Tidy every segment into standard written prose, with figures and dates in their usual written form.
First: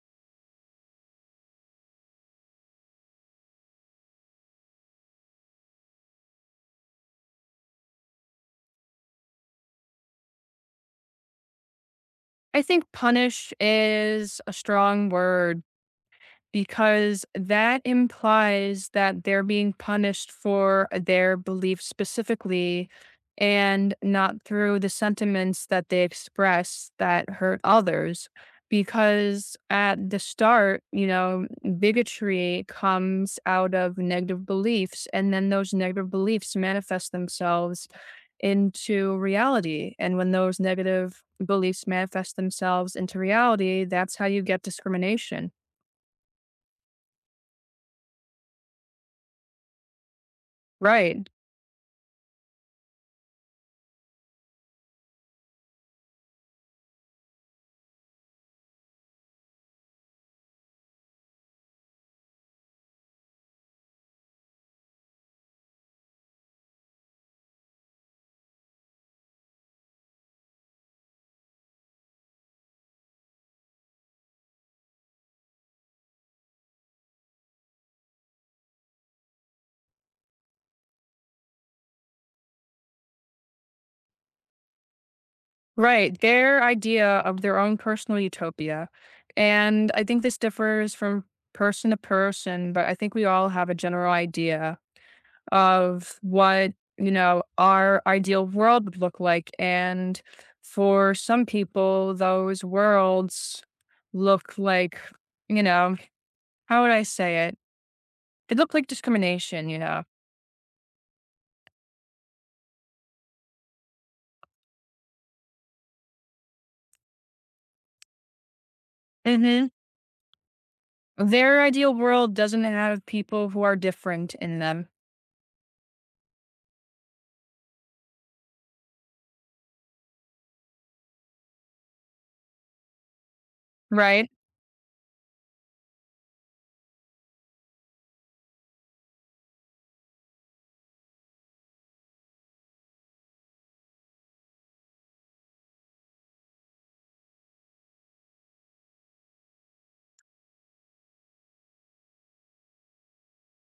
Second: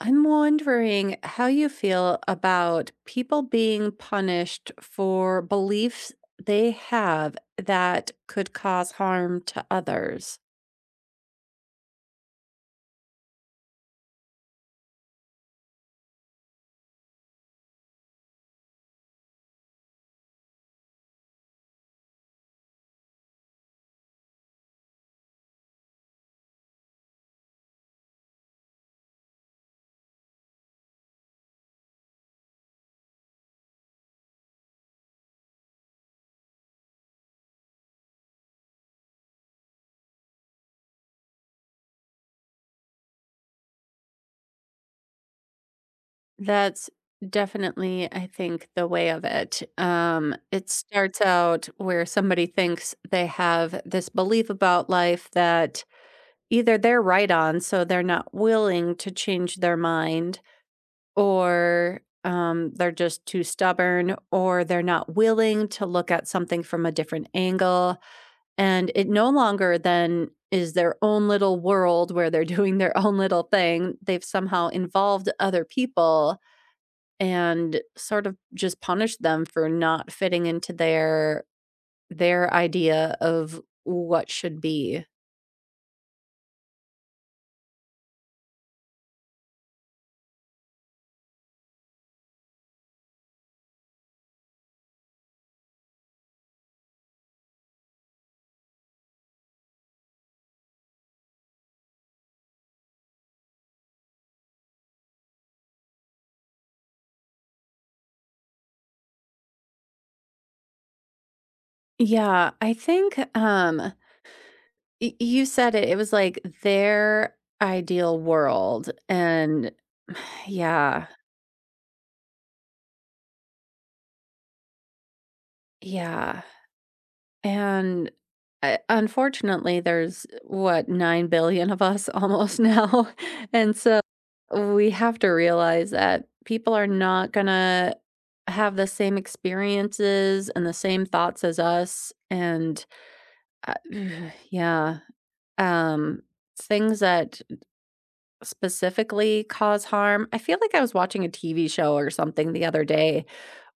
I'm wondering how you feel about people being punished for beliefs they have that could cause harm to others. I think punish is a strong word. Because that implies that they're being punished for their beliefs specifically and not through the sentiments that they express that hurt others. Because at the start, you know, bigotry comes out of negative beliefs, and then those negative beliefs manifest themselves into reality. And when those negative beliefs manifest themselves into reality, that's how you get discrimination. That's definitely, I think, the way of it. It starts Right. out where somebody thinks they have this belief about life that either they're right on, so they're not willing to change their mind, or they're just too stubborn, or they're not willing to look at something from a different angle. And it no longer then is their own little world where they're doing their own little thing. They've somehow involved other people and sort of just punished them for not fitting into their idea of what should be. Right, their idea of their own personal utopia, and I think this differs from person to person, but I think we all have a general idea of what, you know, our ideal world would look like, and for some people, those worlds look like, you know, how would I say it? They look like discrimination, you know? Yeah, I think Y you said it, it was like their ideal world, Mhm. and yeah, Their ideal world doesn't have people who are different in them, yeah, and, unfortunately, there's, what, 9,000,000,000 of us almost now, and so right? we have to realize that people are not gonna have the same experiences and the same thoughts as us, and, uh yeah, um, things that specifically cause harm? I feel like I was watching a TV show or something the other day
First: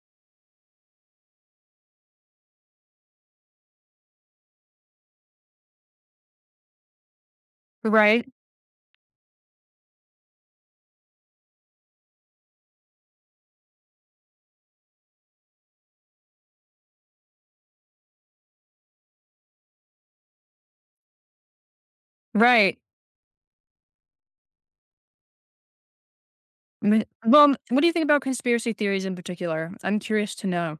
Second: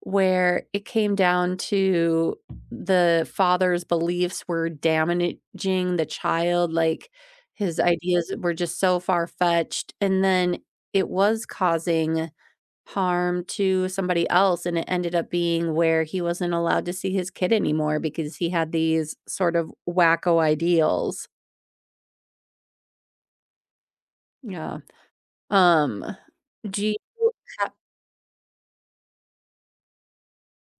where it came down to the father's beliefs were damaging the child, like, his Right. ideas were just so far-fetched, and then it was causing harm to somebody else, and it ended up being where he wasn't allowed to see his kid anymore because he had these sort of wacko ideals. Right. Yeah. Um, do you Me well, what do you think about conspiracy theories in particular? I'm curious to know.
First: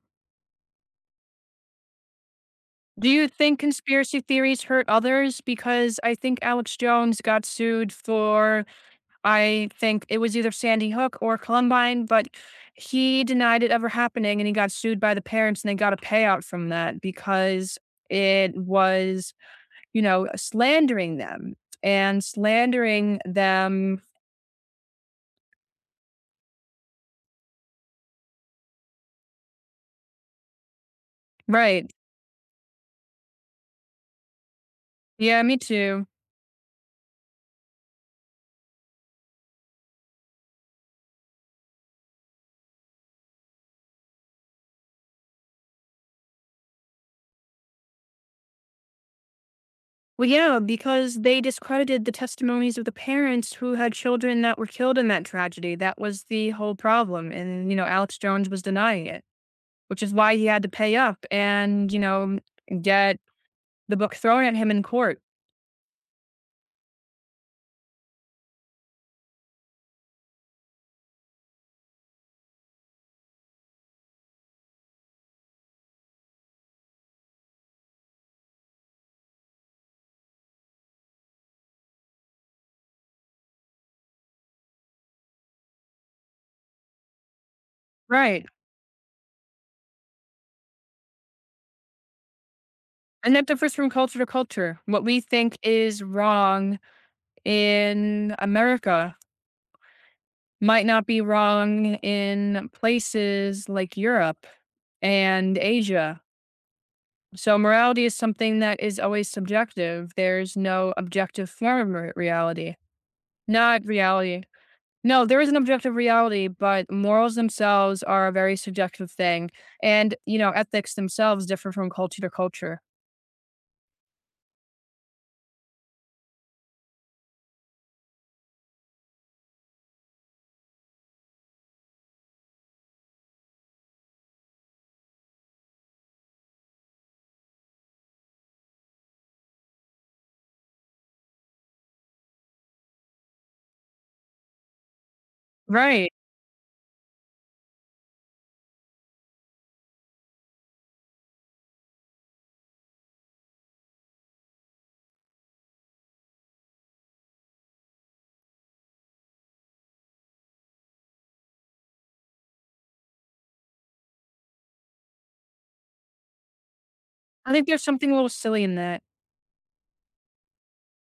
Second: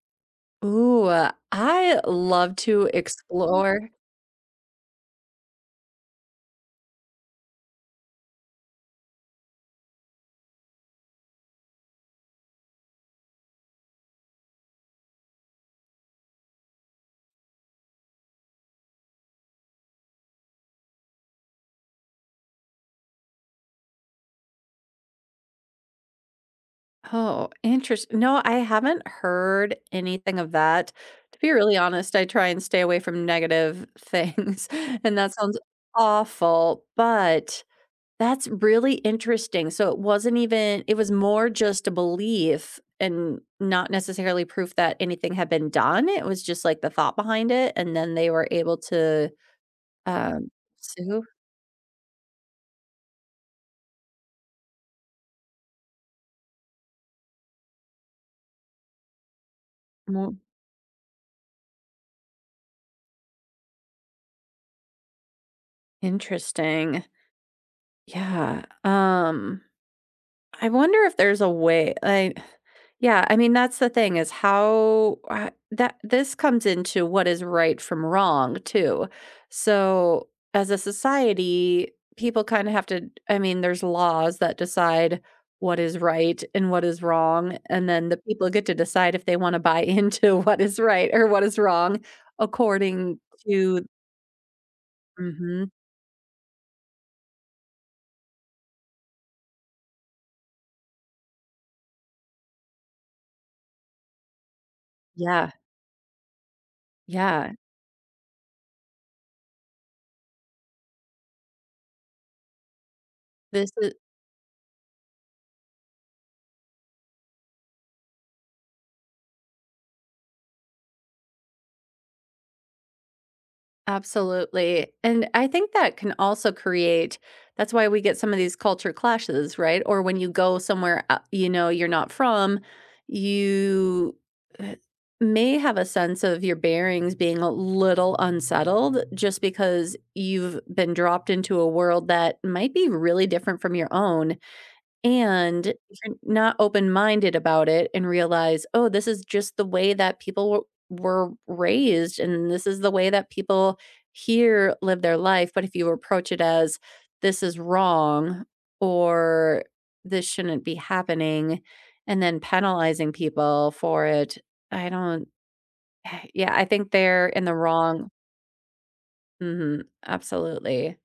I love to Do you think explore. conspiracy theories hurt others? Because I think Alex Jones got sued for I think it was either Sandy Hook or Columbine, but he denied it ever happening, and he got sued by the parents, and they got a payout from that because it was, you know, slandering them and slandering them. Oh, interesting! No, I haven't heard anything of that. To be really Right. honest, I try and stay away from negative things, and that Yeah, me sounds too. awful, but that's really interesting. So it wasn't even it was more just a belief and not necessarily proof that anything had been done. It was just like the thought behind it, and then they were able to, Well, um, yeah, because sue? they discredited the testimonies of the parents who had children that were killed in that tragedy. That was the whole problem. And, you know, Alex Jones was denying it, which is Mo why he had to pay up and, you know, get the book thrown at him in court. interesting. Yeah, I wonder if there's a way I yeah, I mean, that's the thing is how that this comes into what is right from wrong too. So, as a society, people kind of have to I mean, there's laws that decide what is right and what is wrong, and then the Right. people get to decide if they want to buy into what is right or what is wrong according And that differs to from culture to culture. What we think mhm. is wrong in America might not be wrong in places like Europe Yeah, and Asia. yeah. So morality is something that is always subjective. There's no objective form of re- reality. This Not is reality. No, there is an objective reality, but morals themselves are a very subjective thing. And, you know, ethics themselves differ from culture to culture. absolutely. And I think that can also create that's why we get some of these culture clashes, right? Or when you go somewhere, you know, you're not from, you uh, may have a sense of your bearings being a little unsettled just because you've been dropped into a world that might be really different from your own and if Right. you're not open-minded about it and realize, "Oh, this is just the way that people were raised, and this is the way that people here live their life," but if you approach it as, "This is wrong," or "This shouldn't be happening," and then penalizing people for it, I don't yeah, I think they're in I the think there's wrong. something a little silly in that. Mhm. Absolutely.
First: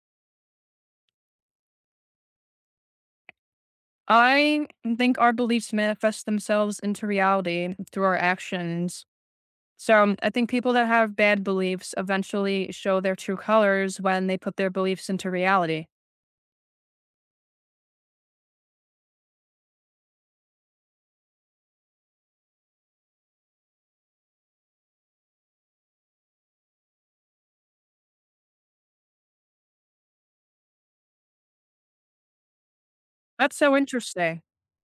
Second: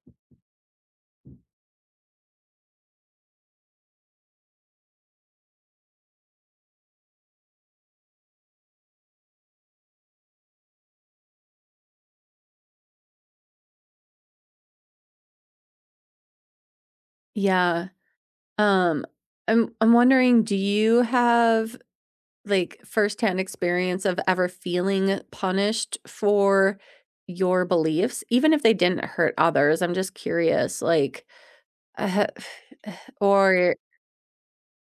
I think our beliefs manifest themselves into reality through our actions. So I think people that have bad beliefs eventually show their true colors when they put their beliefs into reality. Yeah. Um, I'm wondering, do you have, like, firsthand experience of ever feeling punished for your beliefs, even if they didn't hurt others? I'm just curious, like, uh, That's so or interesting.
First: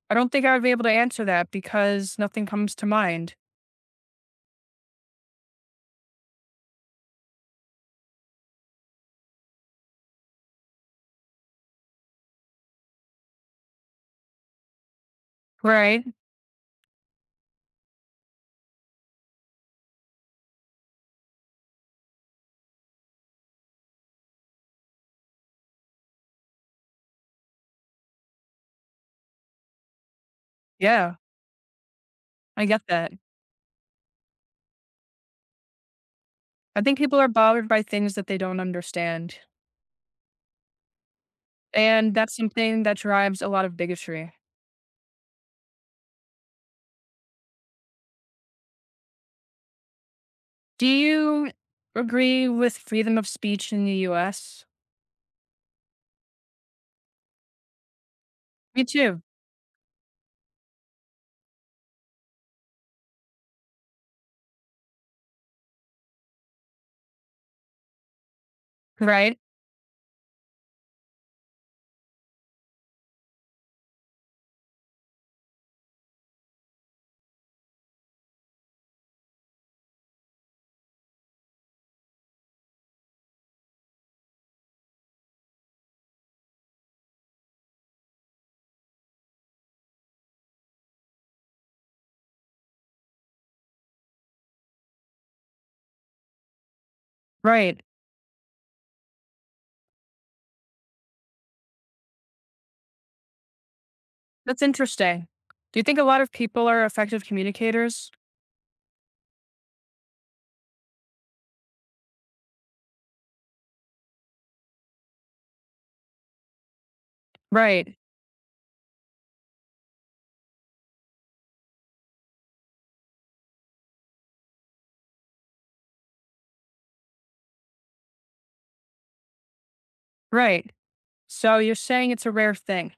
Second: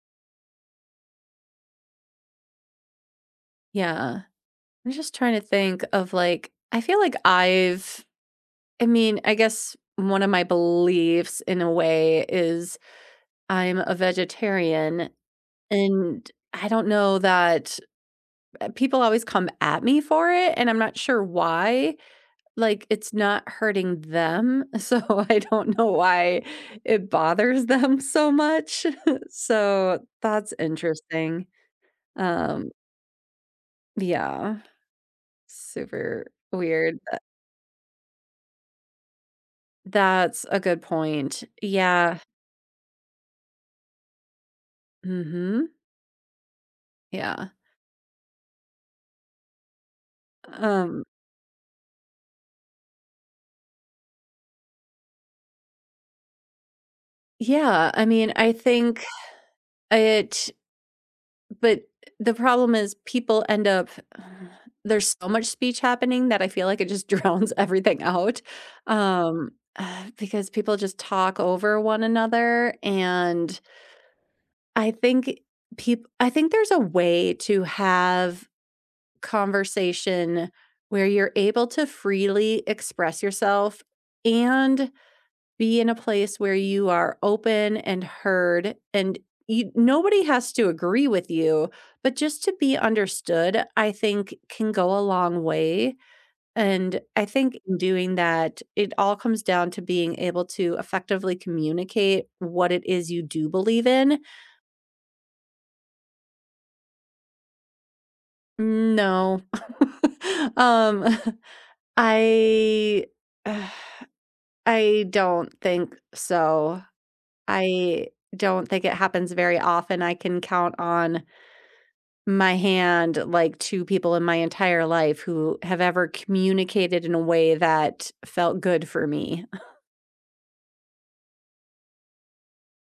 I don't think I would be able to answer that because nothing comes to mind. yeah. I'm just trying to think of like, I feel like I mean, I guess one of my beliefs in a way is I'm a vegetarian Right? and I don't know that people always come at me for it and I'm not sure why. Like it's not hurting them. So I don't know why it bothers them so much. So that's Yeah, interesting. I Um, get that. yeah, super I think weird. people are bothered by things that they don't understand, That's a good point. and Yeah. that's something that drives a lot of bigotry. Mhm. Yeah. Do Um, you agree with freedom of speech in the US? yeah, I mean, I Me think too. it but the problem is people end up there's so much speech happening that I feel like it just drowns everything out, Right? um, because people just talk over one another, and I think people. I think there's a way to have conversation where you're able to freely express yourself and be in a place where you are open and heard and nobody has to agree with you, but just to be understood, I think can go a long way. And I think in Right. doing that, it all comes down to being able to effectively communicate what it is you do believe in. That's interesting. Do you think a lot of people are effective communicators? No. um I I don't think so. Right. I don't think it happens very often. I can count on my hand like to people in my entire life who have ever communicated in a way that felt good for me. Right. So you're saying it's a rare thing.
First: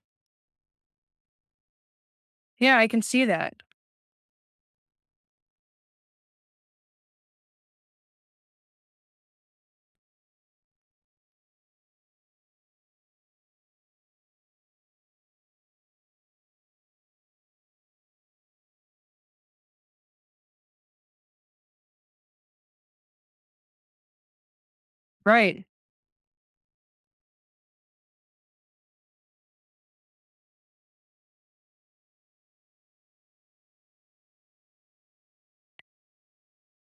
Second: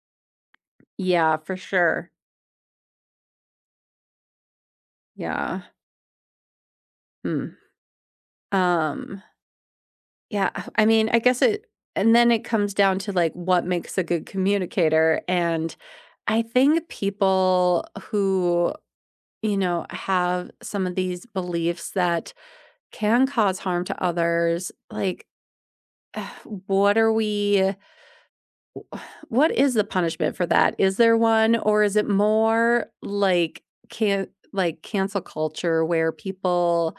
Yeah, for sure. Yeah, I can see that. Yeah. Hmm. Um, yeah, I mean, I guess it and then it comes down to like what makes a good communicator. And I think people who, you know, have some of these beliefs that can cause harm to others, like, Right. what are we what is the punishment for that? Is there one or is it more like can like cancel culture where people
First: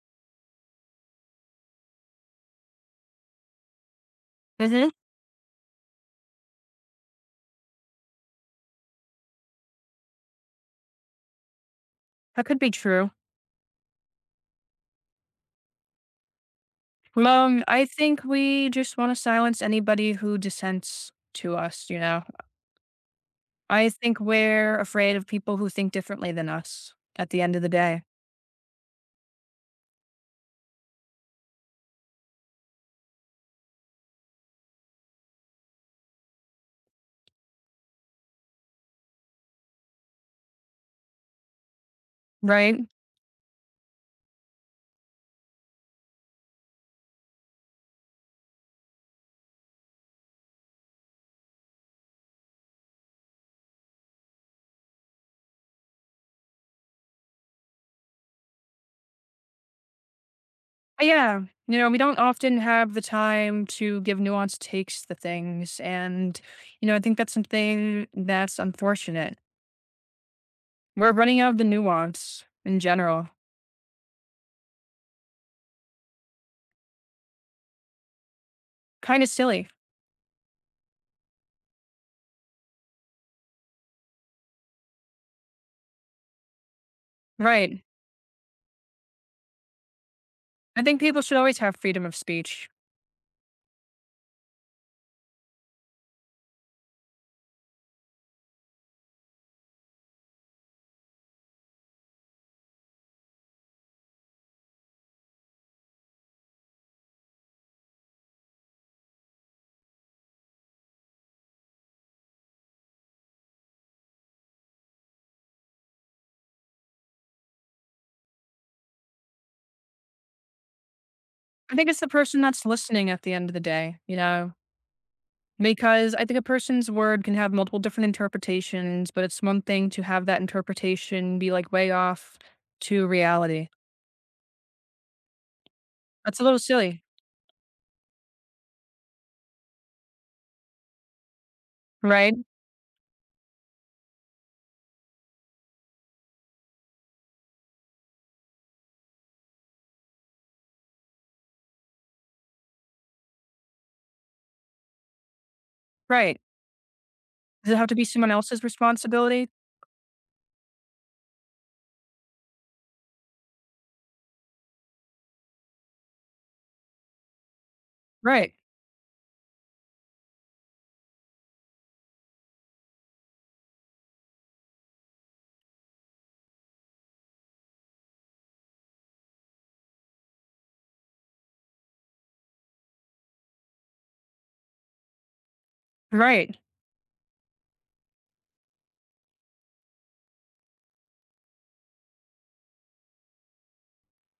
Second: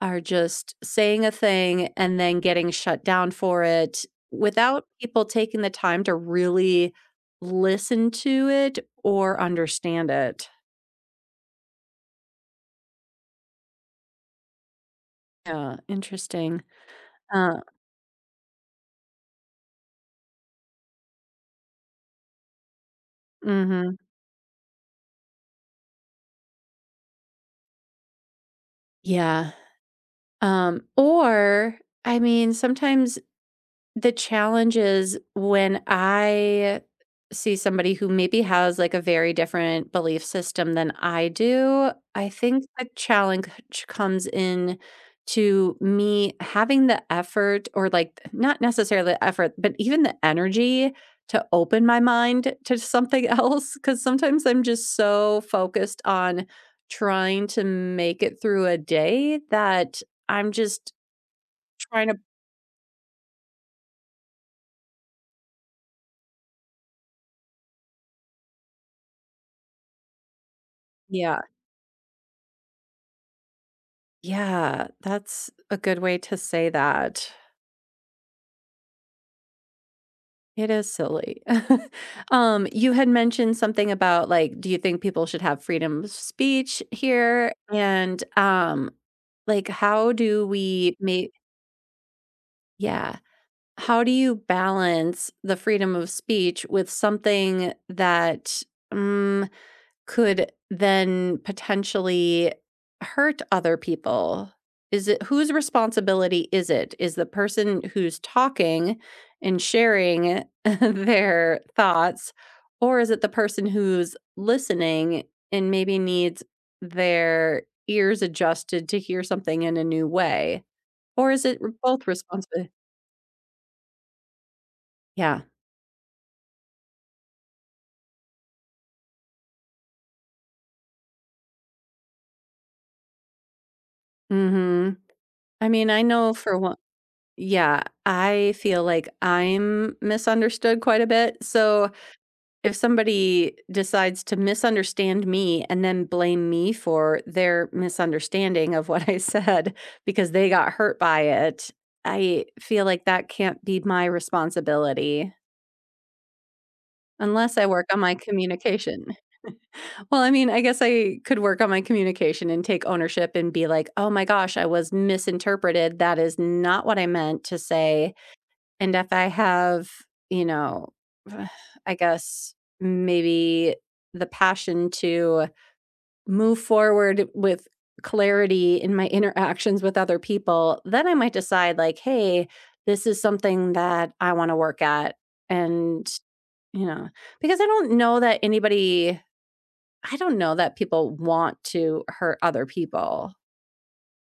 are just saying a thing and then getting shut down for it without Mhm. people taking the time to really listen to it or understand it? That could be true. Yeah, interesting. Uh, I think we just want to silence anybody who dissents to us, you know. I mhm. think we're afraid of people who think differently than us at the end of the day, Yeah. Or I mean, sometimes the challenge is when I see somebody who maybe has, like, a very different belief system than I do, I think right? the challenge comes in to me having the effort or, like, not necessarily the effort, but even the energy to open my mind to something else. Because sometimes I'm just so focused on trying to make it through a day that I'm just Yeah, we trying to don't often have the time to give nuanced takes to things. And, you know, I think that's something that's unfortunate. We're running yeah. out of the nuance in general. Yeah, that's a good way to say that. Kind of silly, It is silly. You had mentioned something about, like, do you think people should have freedom of speech here? right? And, like, how do I we think people make should always have freedom of speech. yeah. How do you balance the freedom of speech with something that, mm could then potentially hurt other people. Is it whose responsibility is it? Is the person who's talking and sharing their thoughts, or is it the person who's listening and maybe needs their ears adjusted to hear something in a new way? Or is it I think it's both the person that's responsible? listening at the end of the day, you know. Yeah. Because I think a person's word can have multiple different interpretations, but it's one thing to have that interpretation be, like, way off to reality. Mhm. I mean, I know That's a for little one silly, yeah, I feel like I'm misunderstood quite a bit. So right? if somebody decides to misunderstand me and then blame me for their misunderstanding of what I said because they got hurt by it, I feel like that can't be my responsibility Right. unless I Does it work have to on be my someone else's communication. responsibility? Well, I mean, I guess I could work on my communication and take ownership and be like, oh my gosh, I was misinterpreted. That is not what I meant to say. Right, And if I have, you know, uh, I guess maybe the passion to move forward with clarity in my interactions with other people, then I might decide, like, hey, this is something that I want to work at. And, right. you know, because I don't know that anybody, I don't know that people want to hurt other people.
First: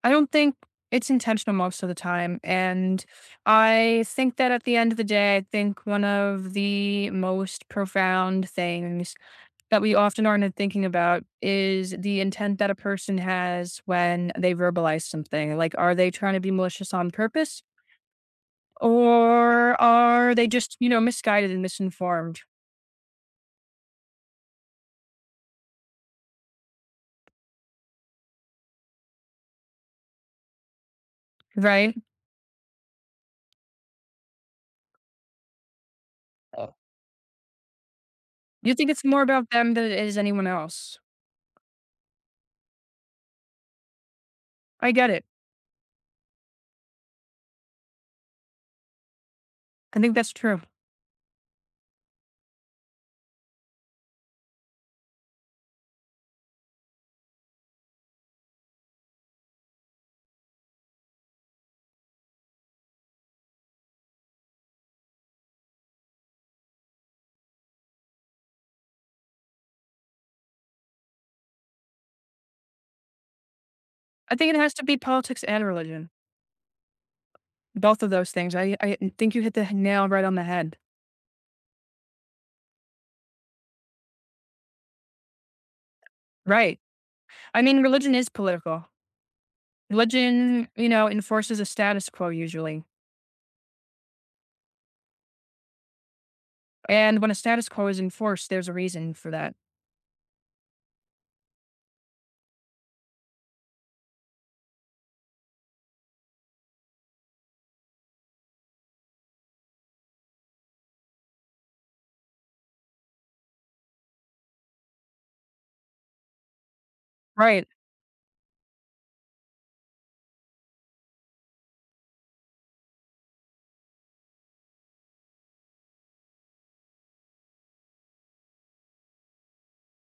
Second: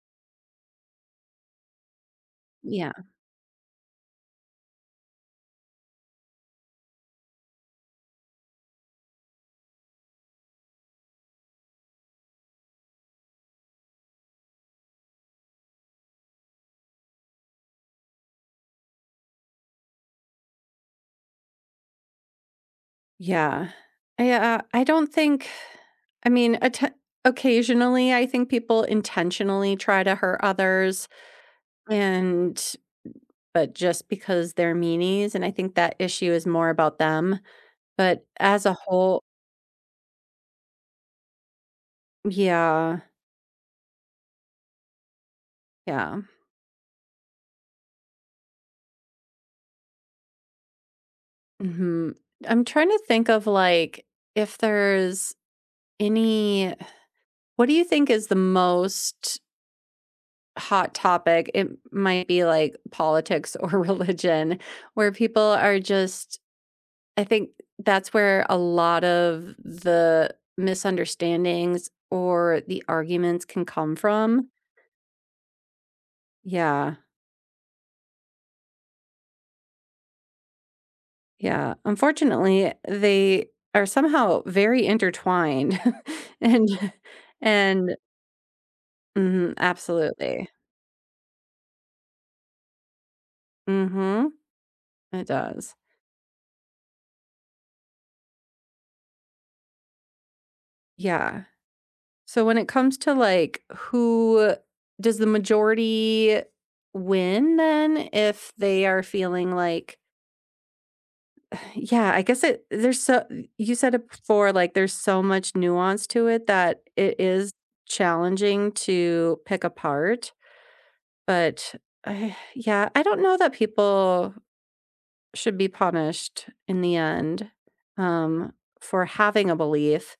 I don't think it's intentional most of the time, Yeah. and I think that at the end of the day, I think one of the most profound things that we often aren't thinking about is the intent that a person has when they verbalize something. Like, are they trying to be malicious on purpose or are they just, you know, misguided and misinformed? Yeah. Yeah. I don't think. I mean, atten occasionally, I think people intentionally try to hurt others Right? and but just because they're meanies, and I think that issue is more Oh, about them. But as a you think it's whole more about them than it is anyone else. yeah, I get it. yeah, I think that's true. mhm. I'm trying to think of, like, if there's any what do you think is the most hot topic? It might be, like, politics or religion, where people are just I think that's where a lot of the misunderstandings or the arguments can come I from. think it has to be politics and religion. Yeah. Both of those things. I think you hit the nail right on the head. Yeah. Unfortunately, they are somehow very intertwined and Right. I mean, and religion is political. mhm, absolutely. Religion, you know, enforces a status quo usually. Mhm. It does. And when a status quo is enforced, there's a reason for that. Yeah. So when it comes to like who does the majority win then if they are feeling like yeah, I guess it there's so you said it before, like there's so much nuance to it that it is Right. challenging to pick apart. But I, yeah, I don't know that people should be punished in the end um, for having a belief,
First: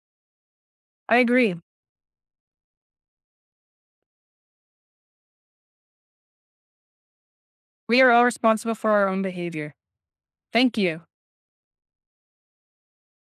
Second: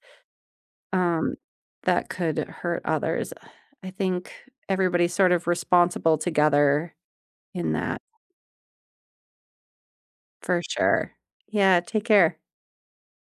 I um, agree. that could hurt others. I think everybody's sort of responsible together in that We are all responsible for our own behavior. for Thank you. sure. Yeah, take care.